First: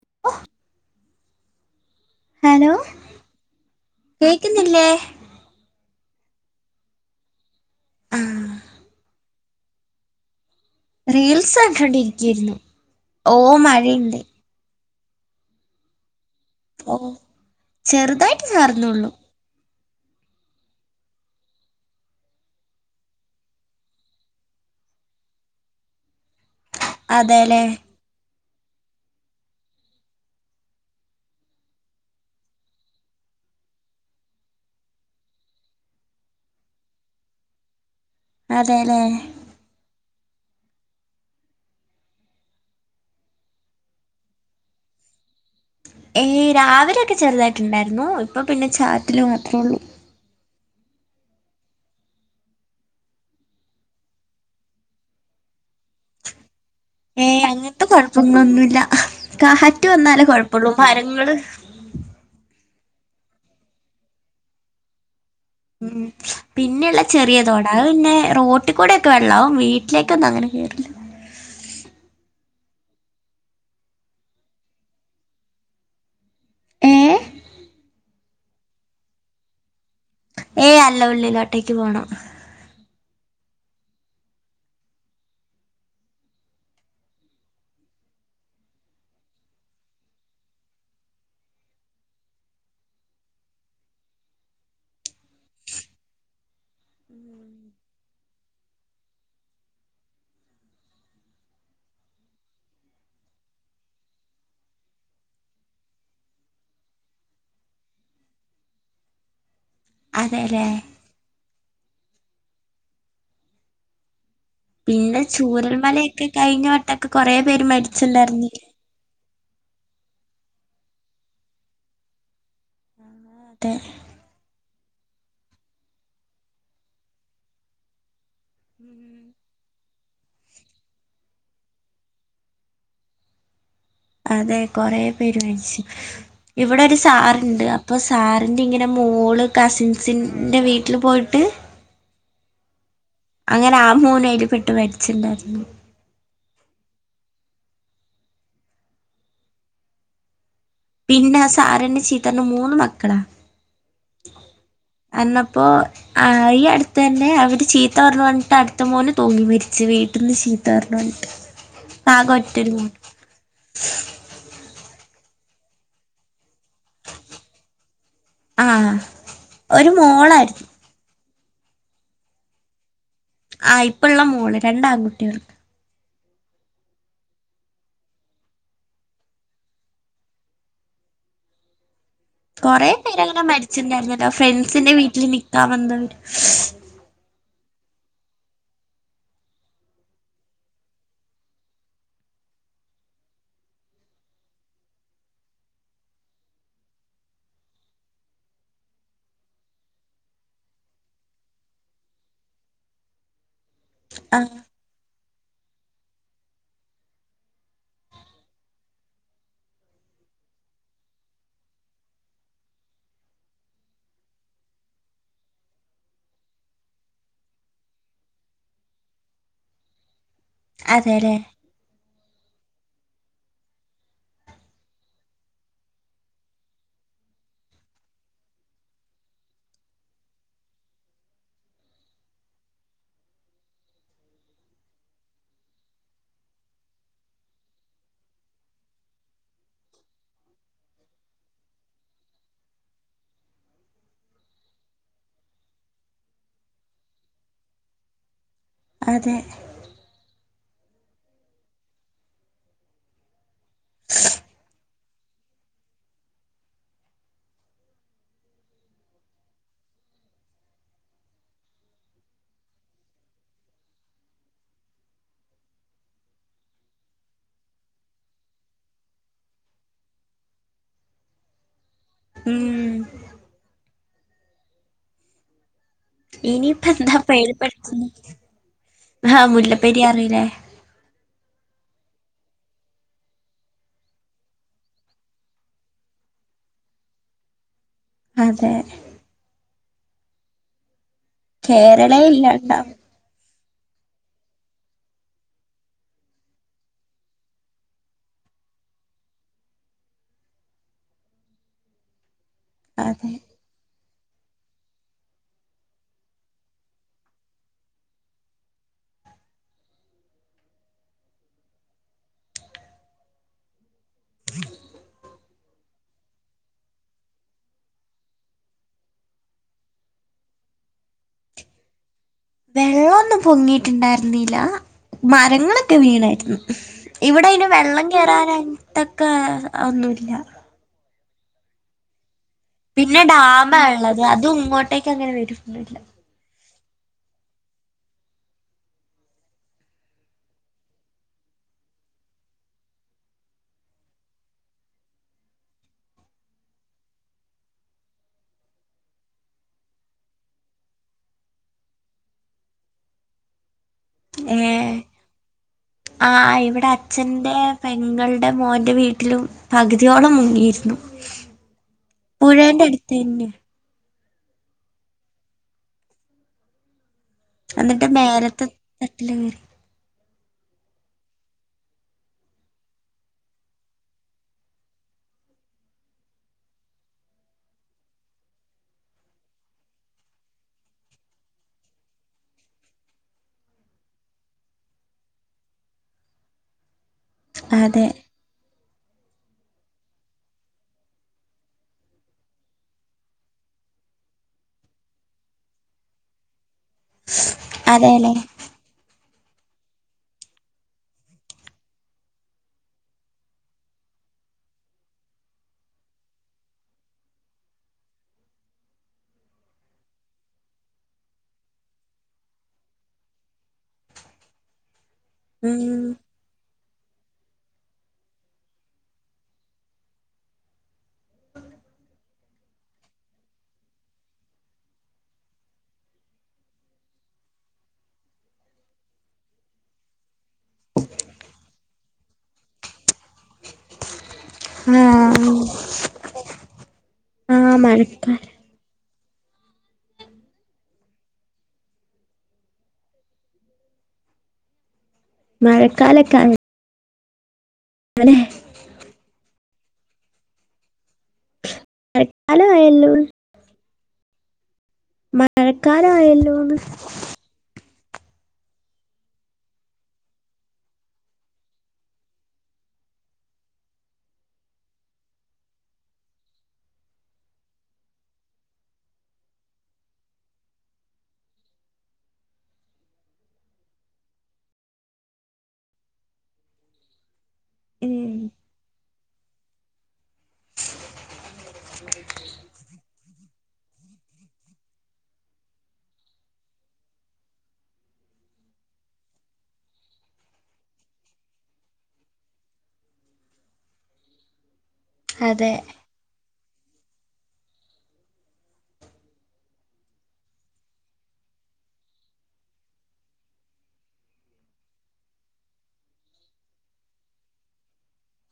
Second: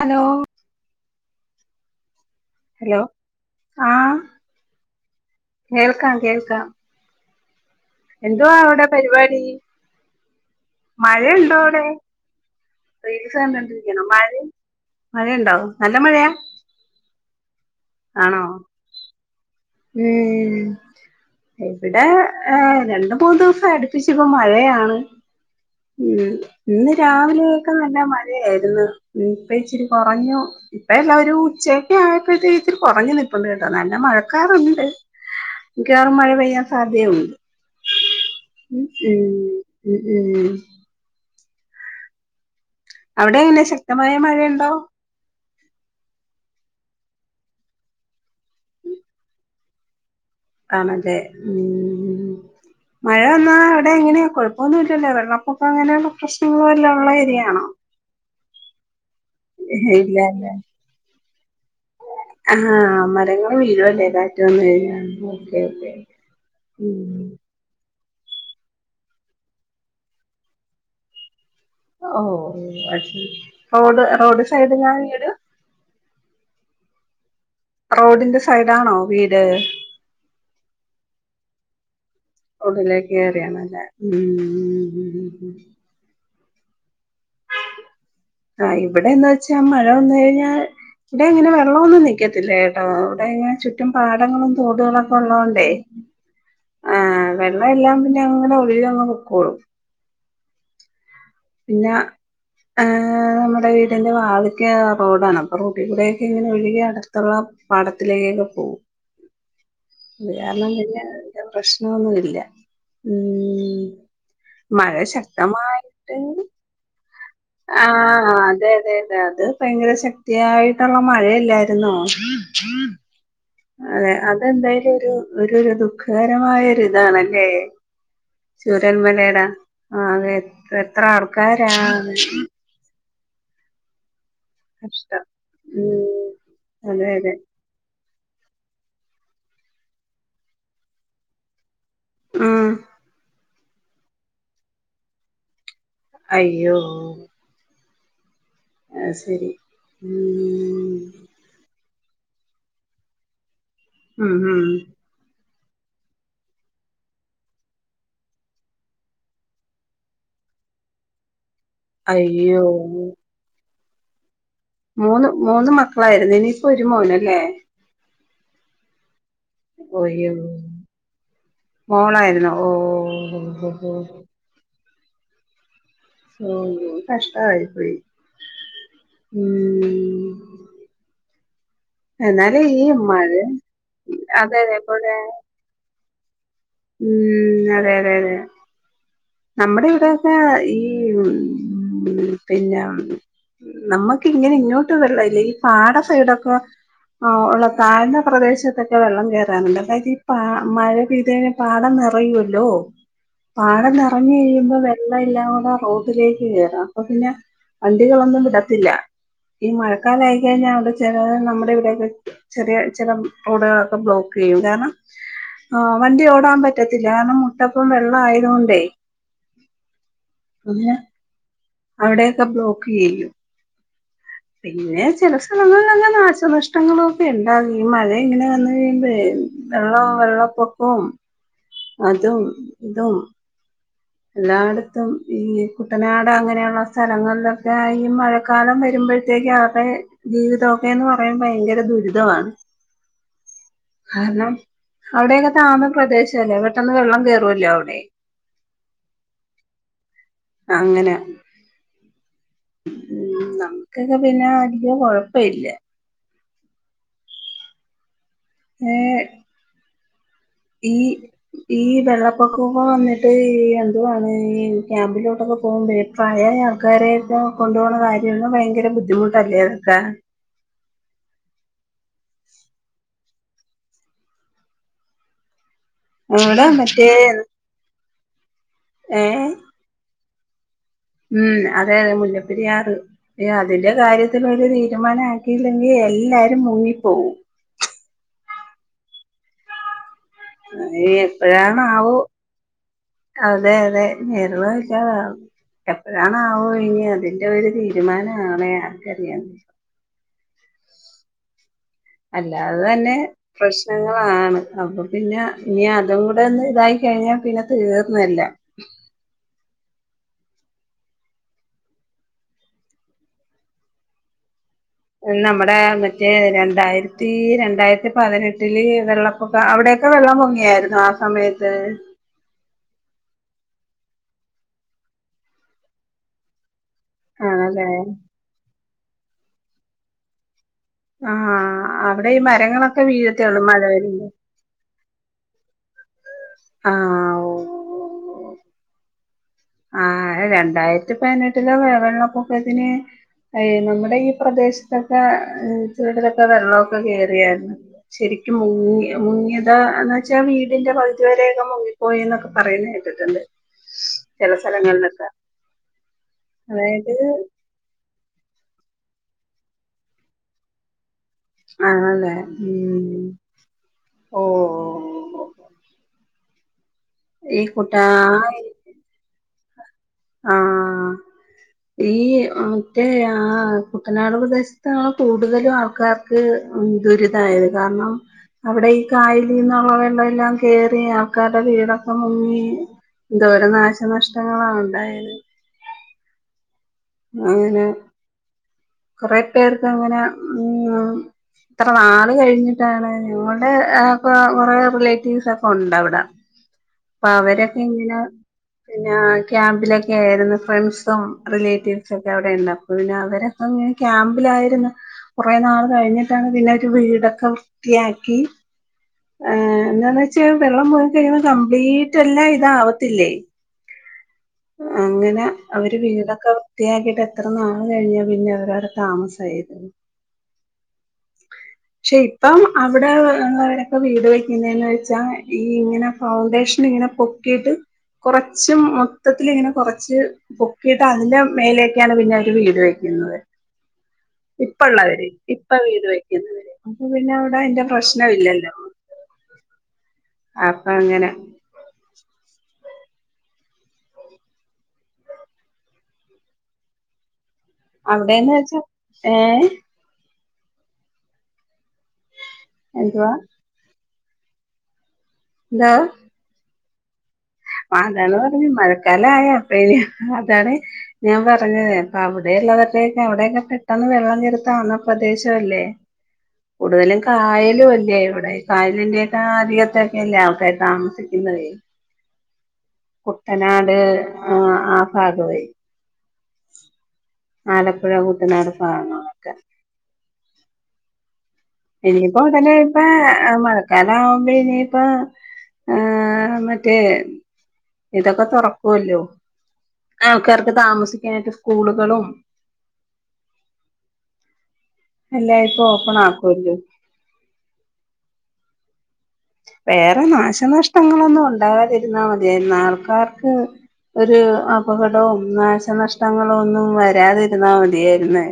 Hello hello ആഹ കേക്കുന്നില്ലേ കേൾക്കാം കേൾക്കാം ആ എന്തുവാ അവിടെ പരിപാടി റീൽസ് മഴയുണ്ടോ അവിടെ കണ്ടോണ്ടിരിക്കായിരുന്നു ഓ മഴയുണ്ട് റീൽസണ്ടണ്ടിരിക്കണമഴ മഴയുണ്ടാവും നല്ല മഴയാ ഓ ആണോ ചെറുതായിട്ട് ചാറുന്നള്ളു ഉം ഇവിടെ ഏ രണ്ട മൂന്ന്ദിവസം അടുപ്പിച്ച ഇപ്പൊ മഴയാണ് ഉം ഇന്ന് രാവിലെ അതെല്ലേ ഒക്കെ നല്ല മഴ ആയിരുന്നു ഇപ്പ ഇച്ചിരി കുറഞ്ഞു ഇപ്പ എല്ലാവരും ഉച്ചക്കെ ആയപ്പോഴത്തേ ഇച്ചിരി കുറഞ്ഞു നി പ്പണ്ട് കേട്ടോ നല്ല മഴക്കാറുണ്ട് എനിക്ക് മിക്കവറും മഴ പെയ്യാൻ സാധ്യതുണ്ട് ഉ അതെല്ലേ ഉം ഉ ഉം അവിടെ എങ്ങനെ ശക്തമായ മഴയുണ്ടോ ഏയ് രാവിലെ ഒക്കെ ചെറുതായിട്ടുണ്ടായിരുന്നു ഇപ്പൊ പിന്നെ ചാറ്റില മാത്രേ ഉള്ളു ആണല്ലെ ഉം മഴ വന്നാൽ അവിടെ എങ്ങനെയാ കുഴപ്പമൊന്നുംല്ലല്ലോ വെള്ളക്കൊക്കം അങ്ങനെയുള്ള പ്രശ്നങ്ങ ഏഹ് അങ്ങനത്തെ കുഴപ്പങ്ങളൊന്നുമല്ല കാറ്റ് ഇല്ല വന്നാലേ ല്ലേ കൊഴപ്പള്ളൂ മരങ്ങള് ഉം ആഹ മരങ്ങളു വീഴുല്ലേ കാറ്റവന്നു കഴിഞ്ഞ ഉം പിന്നെള്ള ചെറിയതോടാ അത്പിന്നെ റോട്ടിൽ കൂടെക്കെ വെള്ളാവും വീട്ടിലേക്ക ഒന്നും അങ്ങനെ കേറില്ല ഓഹോ ഓ അ റോഡ് റോഡ് സൈഡ് ഞാൻ വീട് ഏ റോഡിന്റെ സൈഡാണോ വീട് ഏയ് അല്ല ഉള്ളിലോട്ടേക്ക് പോണം ഉള്ളിലേക്ക് കേയറിയണല്ലേ ഉം ഉം ആഹ ഇവിടെ എന്താ വച്ചാ മഴൊന്ന കഴിഞ്ഞാൽ ഇവിടെ ഇങ്ങനെ വെള്ളമൊന്നും നിൽക്കത്തില്ലേ കേട്ടോ ഇവിടെങ്ങനെ ചുറ്റും പാടങ്ങളും തൊടുകളും ഒക്കെ ഉള്ളതുകൊഇണ്ടേ ആ വെള്ളം എല്ലാം പിന്നെ അങ്ങനെ ഒഴുകി അങ്ങ് പോക്കോളും പിന്ന ആഹ നമ്മുടെ വീടിന്റെ വാതിക്കെ റോഡാണ് അപ്പൊ റോഡിൽ കൂടെ യൊക്കെ ഇങ്ങനെ ഒഴുകി അടുത്തോ ള്ള പാടത്തിലേക്കൊക്കെ പോകവും അതെല്ലേ കാരണം പിന്നേ പ്രശ്നൊന്നും ഇല്ല ഉം മഴ പിന്നെ ശക്തമായിട്ട് ചൂരൽമലയൊക്കെ കഴിഞ്ഞ വട്ടൊക്കെ കൊറേ പേര് ആഹ മരിച്ചിണ്ടായിരുന്നില്ലേ അതെ അതെ അതെ അത ഭയങ്കര ശക്തിയായിട്ടുള്ള മഴയില്ലായിരു ന്നോ അതെ അതെന്തായും ഒരു ഒരു ദുഃഖകരമായ ഇതാണല്ലേ ചുരന്മലയുടെ ആ അത എ എത്ര ആൾക്കാരാ മരിച്ചേ അതെ കൊറെ കഷ്ടം പേര് മരിച്ചു ഉം ഇവിടെ ഒരു അതെ അതെ സാറ് ഇണ്ട് അപ്പൊ സാറിന്റെ ഇങ്ങനെ മോള് കസിൻസിന്റെ വീട്ടില് പോയിട്ട് മ്മ് അങ്ങനെ ആ മോന് അയില് പെട്ട് മരിച്ചിണ്ടായിരുന്നു അയ്യോ ആ ശരി ഉം സാറിന് മൂന്ന് മക്കളാ ഉം ഉം അപ്പോൾ ഈ അടുത്ത് തന്നെ അവർ ചീത്ത പറഞ്ഞ പറഞ്ഞിട്ട് അടുത്ത മോന് തൂങ്ങി മരിച്ച് വീട്ടിൽ നിന്ന് ചീ തെർലണ്ട് അയ്യോ ഓ മൂന്ന് മൂന്ന് മക്കളായിരുന്നു ഇനിയിപ്പോ ഒരു മോനല്ലേ ആ ഒരു അയ്യോ മോളായിരുന്നു മോളായിരുന്നു ഓ ഓ ഓ ആ ഓ. ഇപ്പള്ള മോള് രണ്ട് ആൺകുട്ടികള് ഓ കഷ്ട ആയി പോയി ഉം എന്നാലും ഈ കെറേ പേര് മഴ അങ്ങനെ മരിച്ചെന്ന് ഞാൻ അറിഞ്ഞല്ലോ അതെ ഫ്രണ്ട്സിന്റെ അതെ വീട്ടിൽ നിക്കാൻ വന്നവര് ഉം അതെ അതെ അതെ നമ്മടെ ഇവിടെയൊക്കെ ഈ മ്മ് പിന്നെ നമ്മക്ക് ഇങ്ങനെ ഇങ്ങോട്ട് വെള്ളയില്ല ഈ പാടസൈഡൊക്കെ ആ ഉള്ള താഴ്ന്ന പ്രദേശത്തെക്കെ വെള്ളം കേറാനുണ്ട് അതായത് ഈ പാ മഴ പെയ്ത് കഴി പാടം നിറയുവല്ലോ പാടം നിറഞ്ഞ ആ കഴിയുമ്പോ വേ പ്പ എല്ലാടൊ റോട്ടിലേക്ക്കേറാ അപ്പൊപിന്നെ വണ്ടികളൊന്നും വിടത്തില്ല ഈ മഴക്കാല ആയിക്കഴിഞ്ഞാൽ അവിടെ ചില നമ്മുടെ ഇവിടെക്കെ ചെറിയ ചില റോഡുകളൊക്കെ ബ്ലോക്ക് [unintelligible] ആഹ് വണ്ടി ഓ പോവാൻ പറ്റത്തില്ലാ കാരണം മുട്ടപ്പം വെള്ള ആയതൊണ്ടേ പിന്നെ അതെ അല്ലേ അവിടെക്കെ ബ്ലോക്ക് ചെയ്യും പിന്നെ ചില സ്ഥലങ്ങളില്ലെല്ലാം നാശനഷ്ടങ്ങളൊക്കെ ഇണ്ടാവും ഈ മഴ ഇങ്ങനെ വന്ന് കഴിയുമ്പഴേ വെള്ളം വെള്ളപ്പൊക്കവും അതും ഇതും എല്ലായിടത്തും ഈ കുട്ടനാട് അങ്ങനെയുള്ള സ്ഥലങ്ങളിലൊക്കെ ആഹ് ഈ മഴക്കാലം വരുമ്പോ മ്പോഴത്തേക്ക് അവടെ ജീവിതമൊക്കെന്ന് പറയാൻ ഭയങ്കര ദുരിതമാണ് ഹലോ അവിടെയൊക്കെ താന്നപ്രദേശല്ലേ പെട്ടന്ന് വെള്ളംകേറുവല്ലോ അവ്ടെ അതെ അങ്ങനെ ഉം നമുക്കൊക്കെ പിന്നെ വല്യ കൊഴപ്പ ഇല്ലാ ഏഹ് ഈ ഈ വെള്ളപ്പൊക്കൊക്കെ വന്നിട്ട് എന്തുവാണ് ഈ ക്യാമ്പിലോട്ടൊക്കെ പോവുമ്പേ പഴേ ഈ ആൾക്കാരെക്കെ കൊണ്ടോണ കാര്യം ഭയങ്കര ബുദ്ധിമുട്ടല്ലേ അതൊക്കെ [inaudible] ഉം അവിടെ ഇനിപ്പ മറ്റേ ന്താ പേര് [unintelligible] ഏ ആഹ് മുല്ലപ്പെരിയാർലേ ഉം അതെ മുല്ലപ്പെരിയാറ് എ അതിന്റെ കാര്യത്തിൽ ഒരു തീരുമാനം ആക്കിയില്ലെങ്കി എല്ലാരും മുങ്ങിപ്പോവും അതെ അയെ കേരള ഇല്ലാണ്ടാ അതെ അതെ കേരളല്ലാതാവും. എപ്പഴാണാവോ ഇനിഅതിന്റരു തീരുമാനാണെ ആർക്കറിയാ. [inaudible] അല്ല അതെന്നെ അതെ പ്രശ് നങ്ങളാണ് അപ്പൊ പിന്നെ ഇനി അതും കൂടെ ഒന്ന് ഇതായി കഴിഞ്ഞാ പിന്നെ തീർന്നെല്ല [inaudible] നമ്മുടെ മറ്റേ രണ്ടായിരത്തി രണ്ടായിര്ത്തി പതിനെട്ടില് വെള്ളപ്പൊക്ക അവിടെ ടെ വെള്ളം പൊങ്ങിയായിര്ന്നോ ആ സമയത്ത് വെള്ളൊന്നും പൊങ്ങീട്ട്ണ്ടായിര്ന്നില്ല മരങ്ങളൊക്കെ വീണായിര്ന്നു ഇവിടയ്ന് ആണല്ലേ വെള്ളം കേയറാനായത്തക്കെ ഒന്നുല്ല ആഹ് അവടെ ഈ മരങ്ങളൊക്കെ പിന്നെ വീഴത്തഒള്ളു ഡാമാ ഉള്ളത് മലയല്ലേ അതും ഇങ്ങോട്ടേക്ക് അങ്ങനെ വരുന്നില്ല ആഹ് ഓഹ് ആഹ് രണ്ടായിരത്തി പൈനെട്ടിലെ മഴ വെള്ളപ്പൊക്കത്തിന് എയ് നമ്മുടെ ഈ പ്രദേശത്തൊക്കെ [unintelligible] ലൊക്കെ വെള്ളൊക്കെ കേറിയായ്രുന്നു. ശരി മുങ്ങി മുങ്ങിയത ന്ന് വെച്ചാ വീടിന്റെ പകുതി വരേക്കെ മുങ്ങിപ്പോയി ന്നൊക്കെ പറയുന്നേട്ട്ണ്ട് [inaudible] ഏ ഹ് ആഹ് ഇവിടെ അതായത് അച്ഛന്റെ പെങ്ങൾ ന്റെ മോന്റെ വീട്ടിലും പകുതിയോളം മുങ്ങീർന്നു ആണല്ലേ ഉം ഓഹ് എന്നിട്ട് മേലത്തെ തട്ടില് കേറി ആ ഈ മറ്റേ ആ കുട്ടനാട് പ്രദേശത്താണ് കൂടുതലും ആൾക്കാർക്ക് ദുരിതായത് കാരണം അവിടെ ഈ കായലീന്നുള്ള വെള്ളല്ലാം കേറി ആൾക്കാരുടെ വീടൊക്കെ മുങ്ങി ന്തോരം നാശനഷ്ടങ്ങളാ ഉണ്ടായത് അങ്ങനെ അതെ കൊറേ പേർക്കങ്ങനെ ഉം ത്രനാള് കഴിഞ്ഞിട്ടാണ് ഞങ്ങളുടെ കൊറേ റിലേറ്റീവ്സ് ഒക്കെ ഉണ്ടവ്ടെ പ്പ അവരൊക്കിങ്ങനെ അതെല്ലേ പിന്നെ ക്യാമ്പിലൊക്കായിരുന്നു ഫ്രണ്ട്സും റിലേറ്റീവ് സൊക്കെ അവിടെണ്ട് അപ്പ പിന്നെ അവരൊക്കെങ്ങനെ ക്യാമ്പിലായിരുന്നു കുറേ നാൾ കഴിഞ്ഞിട്ടാണ് പിന്നെ ഒരു വീടൊക്കെ വൃത്തിയാക്കി ഏ എന്താന്നെച്ചാ വെള്ളം പോയി കൈഞ്ഞപ്പോ കംപ്ലീറ്റ് എല്ലാം ഇതാവത്തില്ലേ അങ്ങനെ അവര് ഉം. വീടൊക്കെ വൃത്തിയാക്കിട്ട് എത്ര നാള് കഴിഞ്ഞാ പിന്നവരടെ താമസായേ പക്ഷെ ഇപ്പം അവിടെ എ വീട് വെക്കുന്നന്ന് വെച്ചാ ഈ ഇങ്ങനെ ഫൗണ്ടേഷൻ ങ്ങനെ പൊക്കീട്ട് കുറച്ചും മൊത്തത്തില് ങ്ങനെ കൊറച്ച് പൊക്കീട്ട് അതിന്റെ മേലേക്കാണ് പിന്നെവര് വീട് വെക്കുന്നത് ഇപ്പ ആ ള്ളവര് ഇപ്പ വീട് വെക്കുന്നവര് അപ്പൊ പിന്നെ ഔടെ ആ അയ്ന്റെ പ്രശ്നവി മഴക്കാലം ല്ലല്ലോ അപ്പൊ ഇങ്ങനെ മഴക്കാലക്കാണ് അവിടെന്ന് വെച്ചാ ഏ മഴ ക്കാല ആയല്ലോ എന്തുവാ എന്താ മഴക്കാലയല്ലോന്ന് അതാണ് പറഞ്ഞു മഴക്കാലം ആയാ അപ്പ ഇനി അതാണ് ഞാൻ പറഞ്ഞത് അപ്പ അവിടെള്ള ഇത്തേ എവിടെൊക്കെ പെട്ടെന്ന് വെള്ളം ത്താവുന്ന പ്രദേശംല്ലേ കൂടുതലും കായലും അല്ലേ ഇവിടെ കായലിന്റെറെൊക്കെ അധികത്തൊക്കെല്ല അവക്ക താമസിക്കുന്നത് കുട്ടനാട് ആ ആ ഭാഗവേ ആലപ്പുഴ കൂട്ടനാട് ഭാഗങ്ങളൊക്കെ ഇനിയിപ്പോ ഉടനെ ഇപ്പ മഴക്കാലം ആവുമ്പോ ഇനിയിപ്പ ആ മറ്റേ ഇതൊക്കെ തുറക്കുമല്ലോ ആൾക്കാർക്ക് താമസിക്കാനായിട്ട് സ്കൂളുകളും അല്ല അതെ ഇപ്പൊ ഓപ്പണ ആക്കല്ലോ വേറെ നാശനഷ്ടങ്ങളൊന്നും ഉണ്ടാകാതിരുന്നാ മതിയ ആൾക്കാർക്ക് ഒരു അപകടവും നാശനഷ്ടങ്ങളോ ഒന്നും വരാതിരുന്നാ മതിയായിുന്ന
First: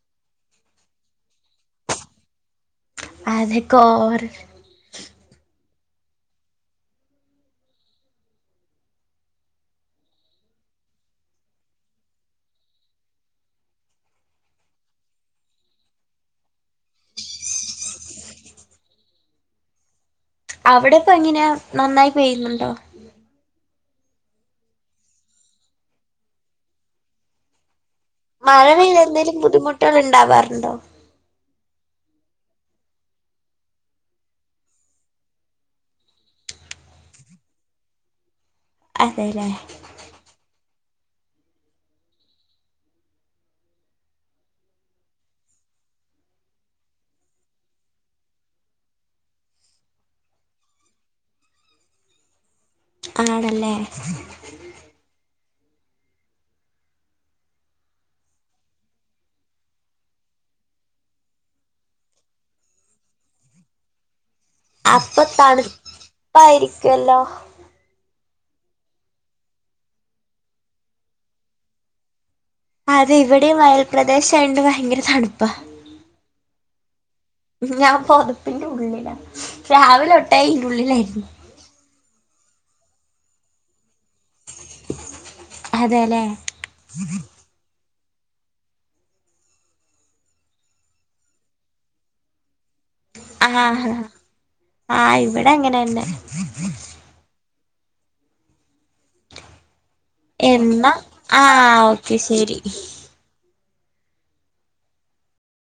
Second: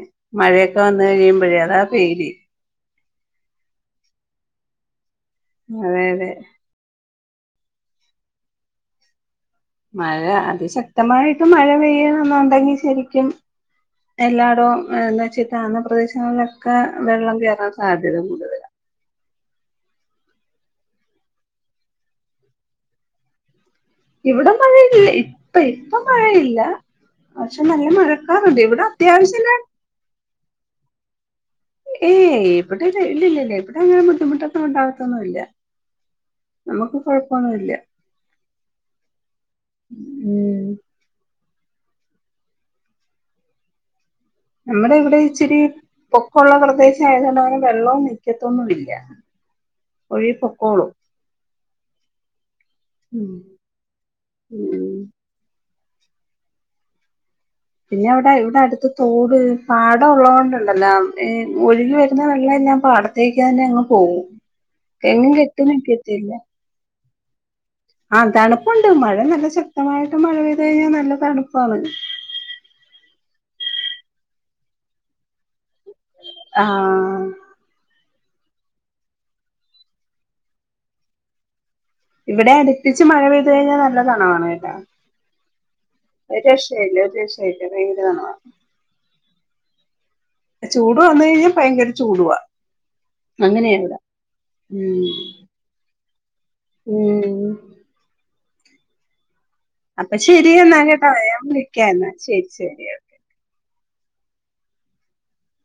മഴയൊക്കെ വന്ന് കഴിയുമ്പോഴേ അതാ പേര് അതി കോർ അതെ അതെ മഴ അതിശക്തമായിട്ട് മഴ പെയ്യണെന്നുണ്ടെങ്കി ശരിക്കും എല്ലായിടവും എന്ത വെച്ചിട്ട് അന്ന പ്രദേശങ്ങളിലൊക്കെ വെള്ളം കയറാൻ സാധ്യത കൂടുതല അവിടെ ഇപ്പ എങ്ങനെയാ നന്നായി പോയിുന്നുണ്ടോ ഇവിടെ മഴയില്ല ഇപ്പ ഇപ്പ മഴയില്ല പക്ഷെ നല്ല മഴ മഴ വെൽ എന്തേങ്കലും ബുദ്ധിമുട്ടുക ഉണ്ടാവാറുണ്ടോ ഏയ് ഇപടെല്ല ഇല്ലല്ലല്ല ഇപടെ അങ്ങനെ ബുദ്ധിമുട്ടൊന്നും ഉണ്ടാവാത്തൊന്നുമല്ല നമുക്ക് കൊഴപ്പൊന്നുമല്ല അതെല്ലേ ഉം നമ്മുടെ ഇവിടെ ഇച്ചിരി പൊക്കുള്ള പ്രദേശ ആയത കൊൊണ്ട് അങ്ങനെ വെള്ളവും നിക്കത്തൊന്നും ഇല്ല ഒഴി പൊക്കോളൂ ആണല്ലേ ഉം പിന്നെ അവിടെ ഇവിടെ അടുത്ത് തോട് പാടം ഉള്ളത് കൊണ്ടണ്ടല്ലോ ഒഴുകി വരുന്ന വെള്ള ഞൻ പാടത്തേക്ക് തന്നെ അങ്ങ് പോകും അപ്പൊ എങ്ങും കെട്ടുംക്കത്തില്ല തണുപ്പായിരിക്കുവല്ലോ ആ തണുപ്പുണ്ട് മഴ നല്ല ശക്തമായിട്ട് മഴ പെയ്ത് കഴിഞ്ഞാൽ നല്ല തണുപ്പാണ് അതെ ഇവിടെയും അയൽപ്രദേശ ആണ്ട് ഭയങ്കര തണുപ്പ ആ ഞാൻ പൊതപ്പിന്റെ ഉള്ളിലാ രാവിലെ തോട്ടേ ഇറ്റുള്ളിലായിരുന്നു ഇവിടെ അടുപ്പിച്ച് മഴ പെയ്ത് കഴിഞ്ഞാ നല്ല ണണല്ല അതെല്ലേ ഒരു രഷല്ല ഒരു രഷല്ല കഴിന്നി [unintelligible] ചൂട് വന്ന കഴിഞ്ഞാൽ ഭയങ്കര ചൂടുവാ ആഹ് അങ്ങനെയാ ഇവിടാ ഉ ആഹ് ഇവിടെ അങ്ങനെന്നെ ഉം അപ്പൊ ശെരിയ എന്നാ എന്നൽട്ടേ ഞാൻ ആഹ് വിളിക്കാം എന്നാ ഓക്കെ ശരി ശരി ഒക്കെ